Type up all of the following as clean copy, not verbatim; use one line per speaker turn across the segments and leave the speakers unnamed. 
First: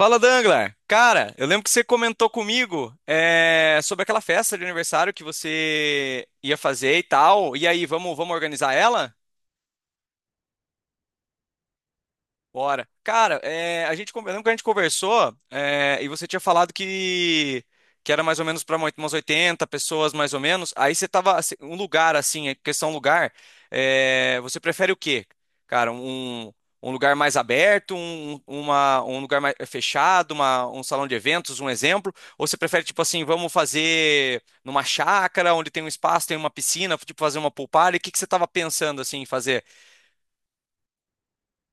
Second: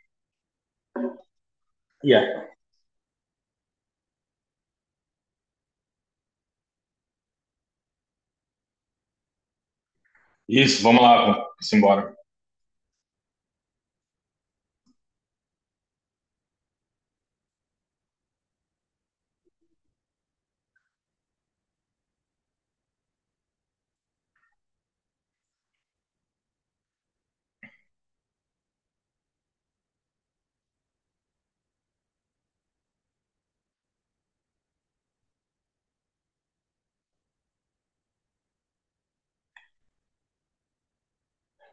Fala, Danglar. Cara, eu lembro que você comentou
Yeah.
comigo sobre aquela festa de aniversário que você ia fazer e tal. E aí, vamos organizar ela?
Isso, vamos lá, vamos embora.
Bora. Cara, lembra que a gente conversou, e você tinha falado que era mais ou menos para umas 80 pessoas, mais ou menos. Aí você tava, assim, um lugar assim, é questão lugar, você prefere o quê? Cara, um, lugar mais aberto, um lugar mais fechado, um salão de eventos, um exemplo? Ou você prefere, tipo assim, vamos fazer numa chácara, onde tem um espaço, tem uma piscina, tipo fazer uma pool party? O que que você tava pensando, assim, em fazer?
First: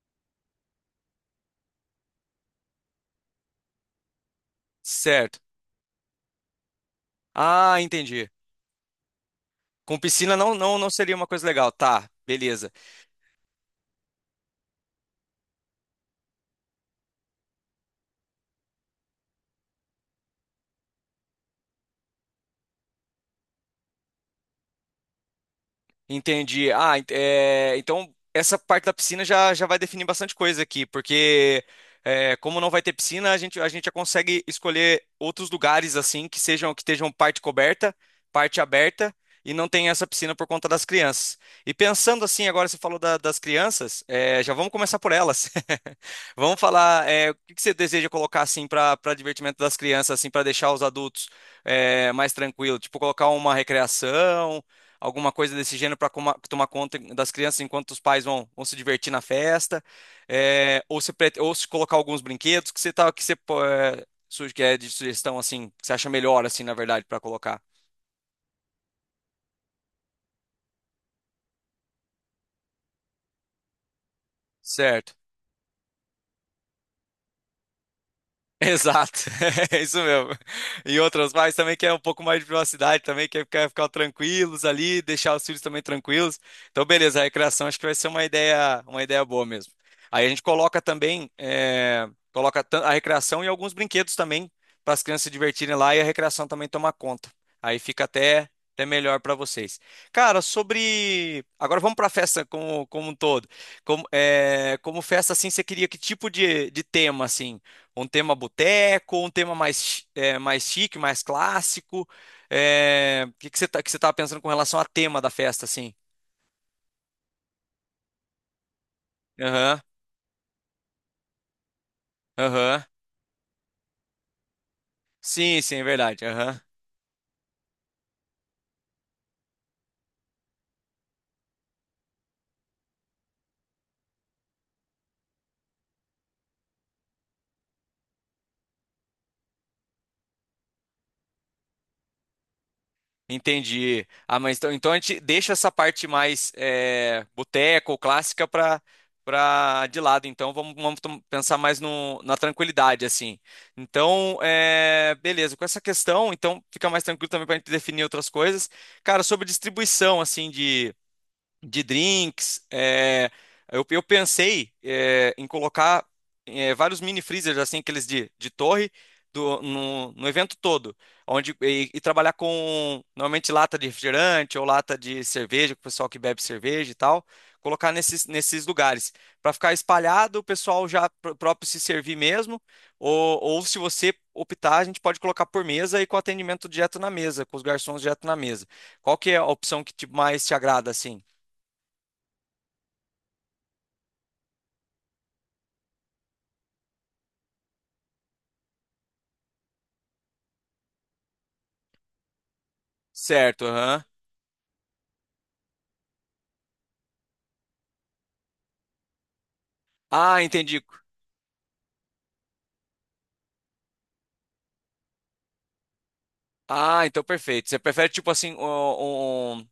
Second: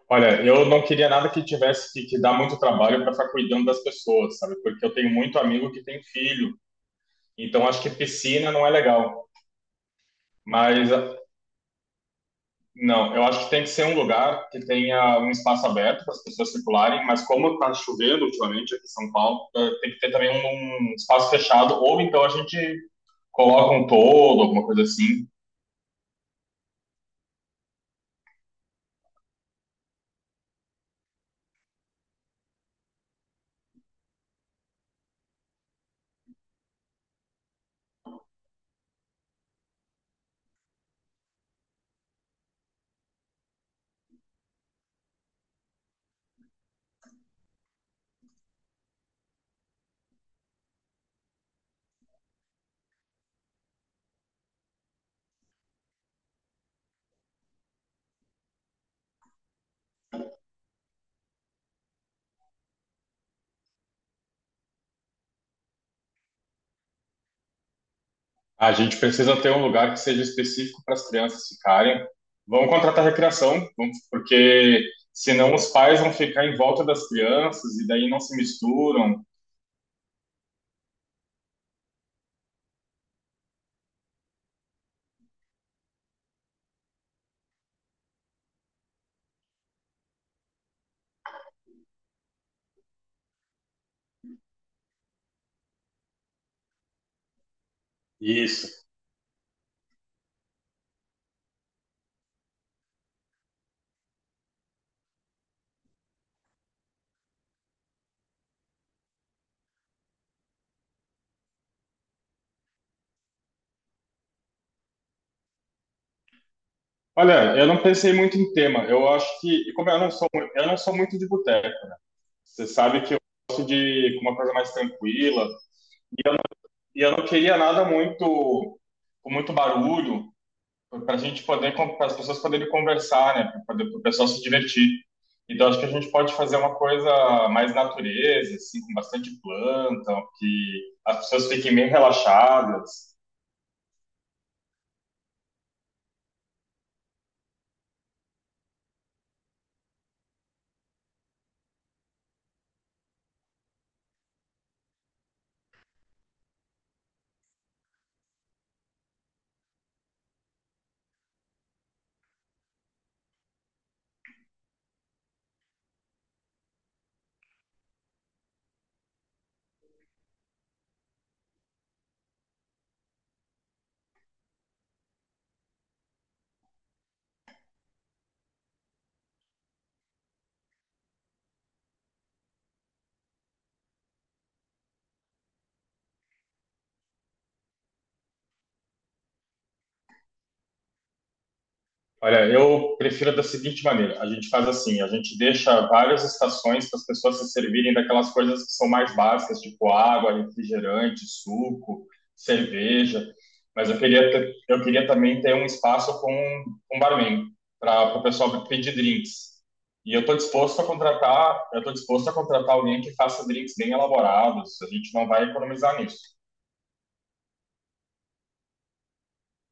Olha, eu não queria nada que tivesse que dar muito trabalho para ficar cuidando das pessoas, sabe? Porque eu tenho
Certo.
muito amigo que tem filho, então
Ah,
acho que
entendi.
piscina não é legal.
Com piscina não, não, não
Mas
seria uma coisa legal. Tá, beleza.
não, eu acho que tem que ser um lugar que tenha um espaço aberto para as pessoas circularem, mas como está chovendo ultimamente aqui em São Paulo, tem que ter também um espaço fechado, ou então a gente coloca um toldo, alguma coisa assim.
Entendi. Ah, é, então essa parte da piscina já vai definir bastante coisa aqui, porque como não vai ter piscina, a gente já consegue escolher outros lugares assim que estejam parte coberta, parte aberta e não tem essa piscina por conta das crianças. E pensando assim, agora você falou das crianças, já vamos começar por elas. Vamos falar, o que que você deseja colocar assim para divertimento das crianças, assim para deixar os adultos mais tranquilos, tipo colocar uma recreação, alguma coisa desse gênero para tomar conta das crianças enquanto os pais vão se divertir na festa, ou se colocar alguns brinquedos que você tá, que você pô- é, suge- que é de sugestão assim, que você acha melhor assim, na verdade, para colocar.
A gente precisa ter um lugar que seja específico para as crianças ficarem. Vamos contratar recreação, porque
Certo.
senão os pais vão ficar em volta das crianças e daí não se
Exato,
misturam.
é isso mesmo. E outras pais também querem um pouco mais de privacidade, também quer ficar tranquilos ali, deixar os filhos também tranquilos. Então, beleza, a recreação acho que vai ser uma ideia boa mesmo. Aí a gente coloca também, a recreação e alguns brinquedos também para as crianças se divertirem lá e a recreação também tomar conta. Aí fica até,
Isso.
até melhor para vocês. Cara, sobre. Agora vamos para a festa como um todo. Como festa, assim, você queria que tipo de tema, assim? Um tema boteco, um tema mais, mais chique, mais clássico. O que que que você tava pensando com relação a tema da festa, assim?
Olha, eu não pensei muito em tema. Eu acho que, e
Aham,
como eu não sou, eu não sou muito de boteco. Você
aham.
sabe que eu sou de uma coisa mais tranquila
Sim, sim, é verdade. Aham.
e eu não queria nada muito com muito barulho, para a gente poder, para as pessoas poderem conversar, né? Para o pessoal se divertir. Então, acho que a gente pode fazer uma coisa mais natureza, assim, com bastante planta, que as pessoas fiquem bem relaxadas.
Entendi. Ah, mas então, a gente deixa essa parte mais boteco, clássica para de lado. Então vamos pensar mais no, na tranquilidade, assim. Então, beleza. Com essa questão, então fica mais tranquilo também para a gente definir outras coisas. Cara, sobre distribuição, assim, de drinks. Eu pensei em colocar vários mini freezers, assim, aqueles de torre, no evento todo, e trabalhar com normalmente lata de refrigerante ou lata de cerveja, com o pessoal que bebe cerveja e tal, colocar nesses lugares, para ficar espalhado, o pessoal já próprio se servir mesmo, ou se você optar, a gente pode colocar por mesa e com atendimento direto na mesa, com os garçons direto na mesa. Qual que é a opção mais te agrada, assim?
Olha, eu prefiro da seguinte maneira: a gente faz assim, a gente deixa várias estações para as pessoas se servirem daquelas coisas que são mais básicas, tipo água, refrigerante, suco, cerveja.
Certo,
Mas eu
aham.
queria, eu queria também ter um espaço com um barman para o pessoal pedir drinks. E eu estou
Ah,
disposto
entendi.
a contratar, eu estou disposto a contratar alguém que faça drinks bem elaborados. A gente não vai economizar
Ah, então perfeito. Você prefere tipo assim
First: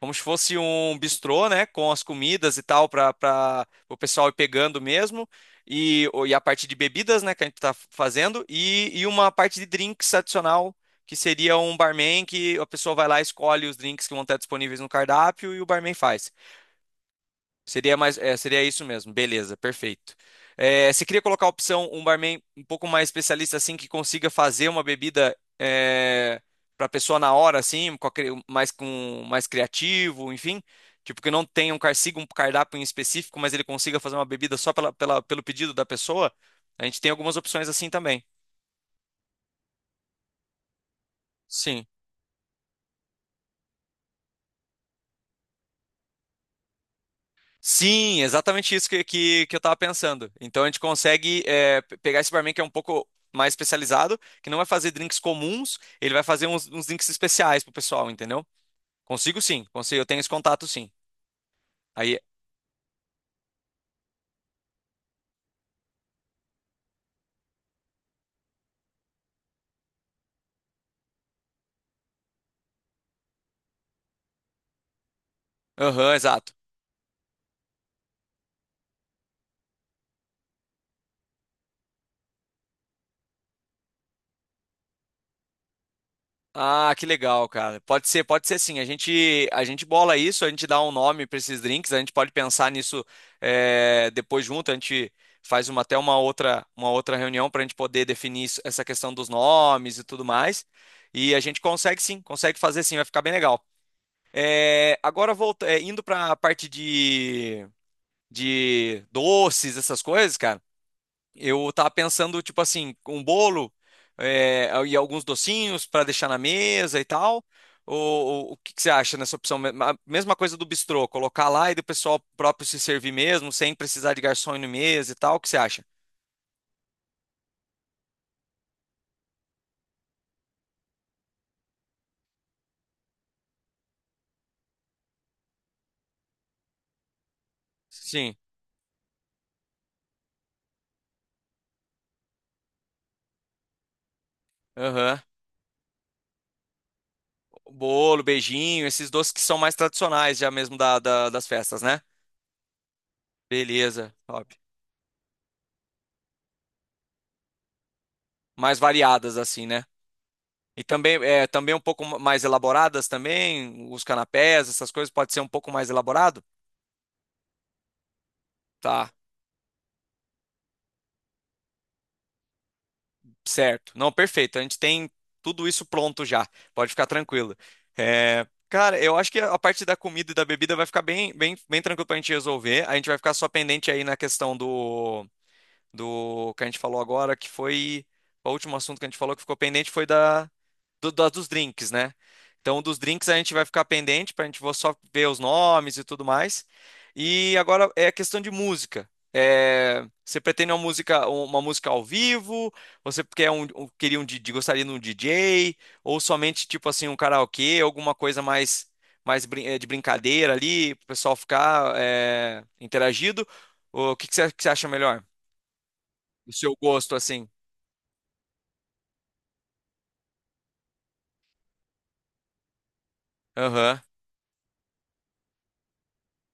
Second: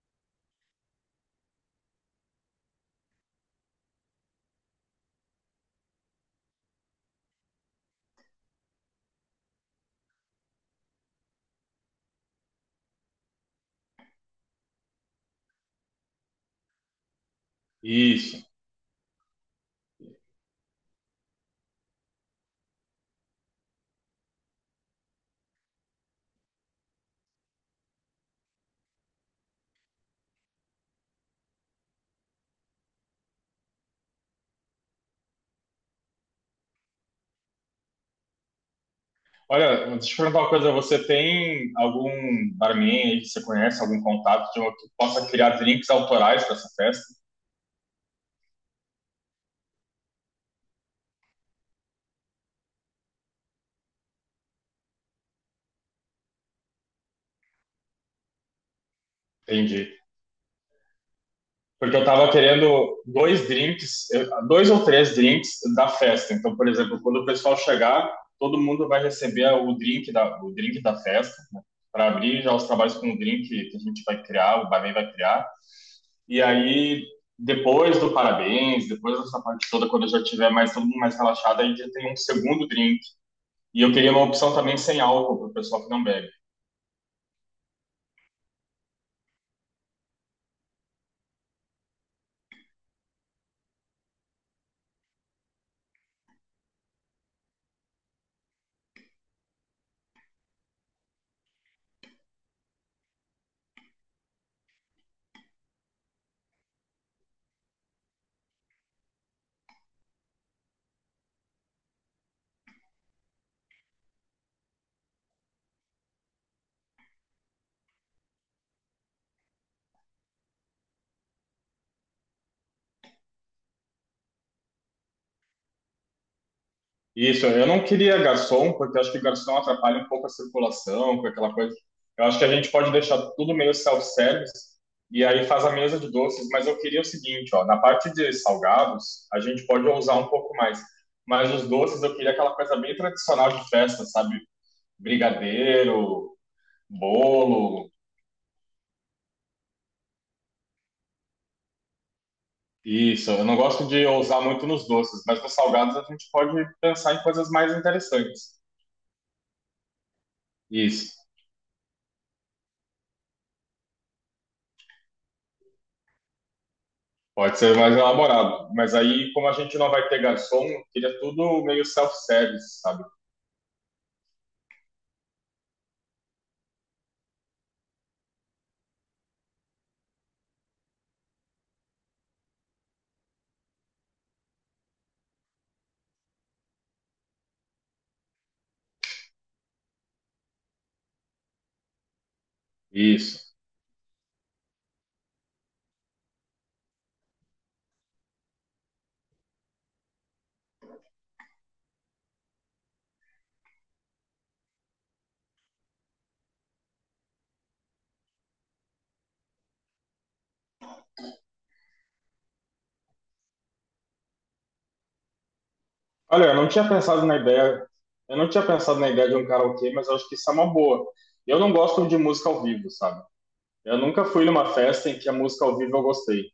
como se fosse um bistrô, né, com as comidas e tal para o pessoal ir pegando mesmo e a parte de bebidas, né, que a gente tá fazendo e uma parte de drinks adicional que seria um barman que a pessoa vai lá e escolhe os drinks que vão estar disponíveis no cardápio e o barman faz. Seria mais,
nisso.
seria isso mesmo. Beleza, perfeito. Você queria colocar a opção um barman um pouco mais especialista assim que consiga fazer uma bebida para a pessoa na hora assim, mais com mais criativo, enfim, tipo que não tenha siga um cardápio em específico, mas ele consiga fazer uma bebida só pelo pedido da pessoa. A gente tem algumas opções assim também.
Olha, deixa eu te perguntar uma coisa. Você tem
Sim.
algum barman aí que você conhece, algum contato de uma, que possa criar drinks autorais para essa festa?
Sim, exatamente isso que eu tava pensando. Então a gente consegue pegar esse barman que é um pouco mais especializado, que não vai fazer drinks comuns, ele vai fazer uns drinks especiais pro pessoal, entendeu? Consigo sim,
Entendi.
consigo, eu tenho esse contato sim.
Porque eu
Aí,
tava querendo dois drinks, dois ou três drinks da festa. Então, por exemplo, quando o pessoal chegar, todo mundo vai receber o drink da festa, né? Para abrir já os trabalhos com o drink que a gente vai criar, o barman vai criar.
aham,
E
exato.
aí, depois do parabéns, depois dessa parte toda, quando já tiver mais todo mundo mais relaxado, aí já tem um segundo drink. E eu queria uma opção também sem álcool para o pessoal que não bebe.
Ah, que legal, cara. Pode ser sim. A gente bola isso, a gente dá um nome para esses drinks, a gente pode pensar nisso, depois junto, a gente faz uma outra reunião para a gente poder definir essa questão dos nomes e tudo mais. E a gente consegue sim, consegue fazer sim, vai ficar bem legal. Agora indo para a parte de doces, essas coisas, cara. Eu tava pensando, tipo assim, um bolo, e alguns docinhos para deixar na mesa e tal. Ou o que que você acha nessa opção? A mesma coisa do bistrô, colocar lá e do pessoal próprio se servir mesmo, sem precisar de garçom ir no mesa e tal. O que você acha?
Isso, eu não queria garçom, porque eu acho que garçom atrapalha um pouco a circulação, com aquela coisa. Eu acho que a gente pode deixar tudo meio self-service e aí faz a mesa de doces, mas eu queria o seguinte, ó, na parte de
Sim.
salgados, a gente pode ousar um pouco mais, mas os doces eu queria aquela coisa bem tradicional de festa, sabe?
Aham.
Brigadeiro, bolo,
Bolo, beijinho, esses doces que são mais tradicionais já mesmo das festas, né?
isso. Eu não gosto de
Beleza,
ousar
top.
muito nos doces, mas nos salgados a gente pode pensar em coisas mais interessantes.
Mais variadas assim, né? E também,
Isso.
também um pouco mais elaboradas também, os canapés, essas coisas pode ser um pouco mais elaborado?
Pode ser mais elaborado, mas
Tá.
aí, como a gente não vai ter garçom, eu queria tudo meio self-service, sabe?
Certo. Não, perfeito. A gente tem tudo isso pronto já. Pode ficar tranquilo. Cara, eu acho que a parte da comida e da bebida vai ficar bem, bem, bem tranquilo pra gente resolver. A gente vai ficar só pendente aí na questão do que a gente falou agora, que foi. O último assunto que a gente falou que ficou pendente foi da, do- das dos drinks, né? Então, um dos drinks a
Isso.
gente vai ficar pendente para a gente vou só ver os nomes e tudo mais. E agora é a questão de música. Você pretende uma música, ao vivo? Você quer queria um DJ, gostaria de um DJ? Ou somente tipo assim um karaokê, alguma coisa mais, de brincadeira ali, para o pessoal ficar interagido? Ou o que que você acha melhor?
Olha,
O seu gosto assim?
eu não tinha pensado na ideia de um karaokê, mas eu acho que isso é uma boa. Eu não gosto de música ao vivo, sabe? Eu
Aham,
nunca fui numa festa em que a música ao vivo eu gostei,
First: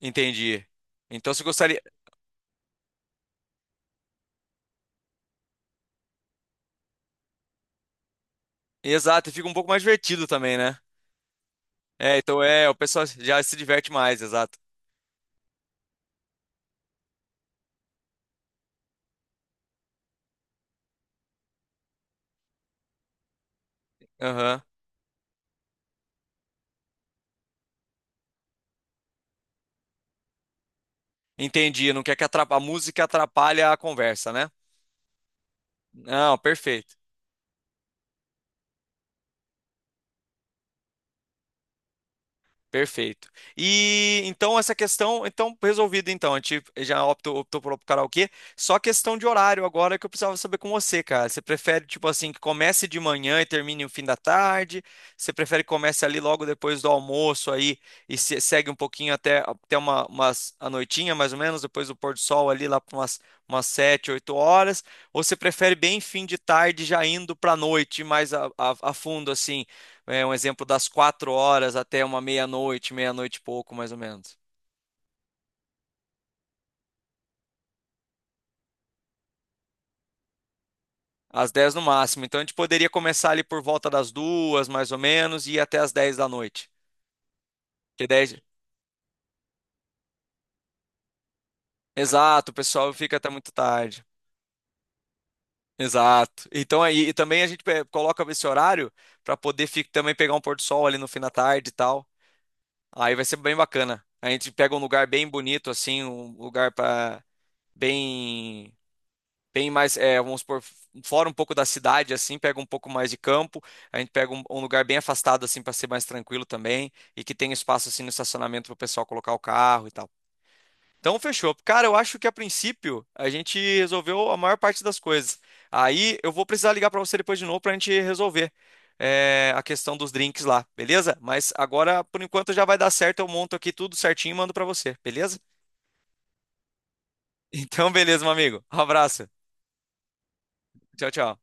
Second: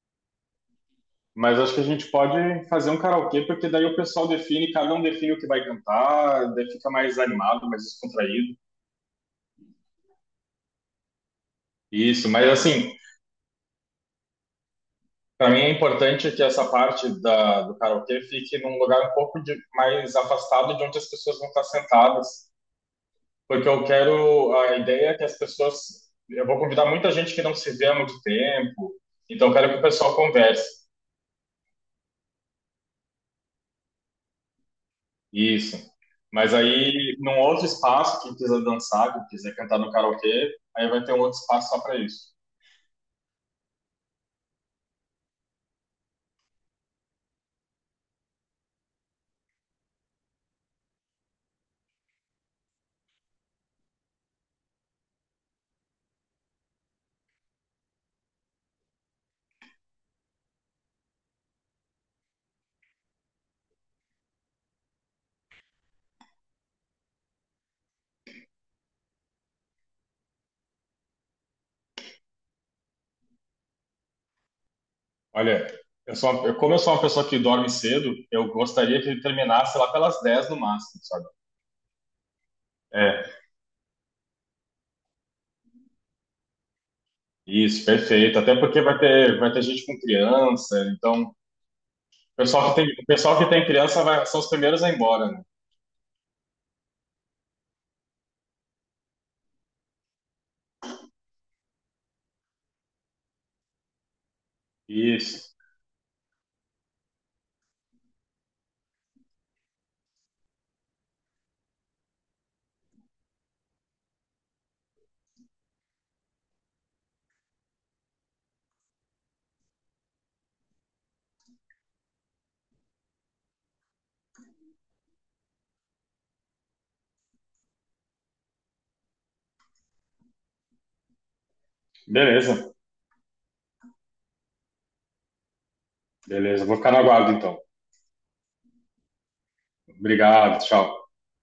entendi. Então você
mas acho que
gostaria,
a gente pode fazer um karaokê, porque daí o pessoal define, cada um define o que vai cantar, daí fica mais animado, mais descontraído.
exato, e fica um pouco mais divertido também, né?
Isso,
Então
mas
o
assim,
pessoal já se diverte mais, exato.
para mim é importante que essa parte da, do karaokê fique num lugar um pouco mais afastado de onde as pessoas vão estar sentadas, porque eu quero,
Aham.
a ideia é que as pessoas, eu vou convidar muita gente que não se vê há muito tempo, então eu quero que o pessoal converse,
Entendi, não quer que a música atrapalhe a conversa, né?
isso.
Não,
Mas
perfeito.
aí, num outro espaço, quem quiser dançar, quem quiser cantar no karaokê, aí vai ter um outro espaço só para isso.
Perfeito. E então essa questão, então resolvida. Então, a gente já optou por karaokê. Só questão de horário agora que eu precisava saber com você, cara. Você prefere tipo assim que comece de manhã e termine no fim da tarde? Você prefere que comece ali logo depois do almoço aí e segue um pouquinho até umas a noitinha mais ou menos, depois do pôr do sol ali lá para umas 7, 8 horas? Ou você prefere bem fim de tarde já indo para noite mais a fundo assim? É um exemplo das 4 horas até uma meia-noite, meia-noite e pouco, mais ou menos.
Olha, eu sou uma, como eu sou uma pessoa que dorme cedo, eu gostaria que ele terminasse lá pelas 10 no máximo, sabe?
Às 10 no máximo. Então a gente poderia começar
É,
ali por volta das 2, mais ou menos, e ir até as 10 da noite.
isso,
Que 10?
perfeito. Até porque vai ter gente com criança, então o
Exato, o
pessoal que
pessoal
tem, o
fica até
pessoal que
muito
tem criança
tarde.
vai, são os primeiros a ir embora, né?
Exato. Então aí e também a gente coloca esse horário para poder também pegar um pôr do sol ali no fim da tarde e tal. Aí vai ser bem bacana. A gente pega um lugar bem
Isso.
bonito assim, um lugar para bem Tem mais, é, vamos supor, fora um pouco da cidade, assim, pega um pouco mais de campo, a gente pega um lugar bem afastado, assim, para ser mais tranquilo também, e que tem espaço, assim, no estacionamento para o pessoal colocar o carro e tal. Então, fechou. Cara, eu acho que a princípio a gente resolveu a maior parte das coisas. Aí eu vou precisar ligar para você depois de novo para a gente resolver, a questão dos drinks lá, beleza? Mas agora, por enquanto,
Beleza,
já vai dar certo. Eu monto aqui tudo certinho e mando para você, beleza?
beleza. Vou ficar no aguardo então.
Então, beleza, meu amigo. Um abraço.
Obrigado, tchau.
Tchau, tchau.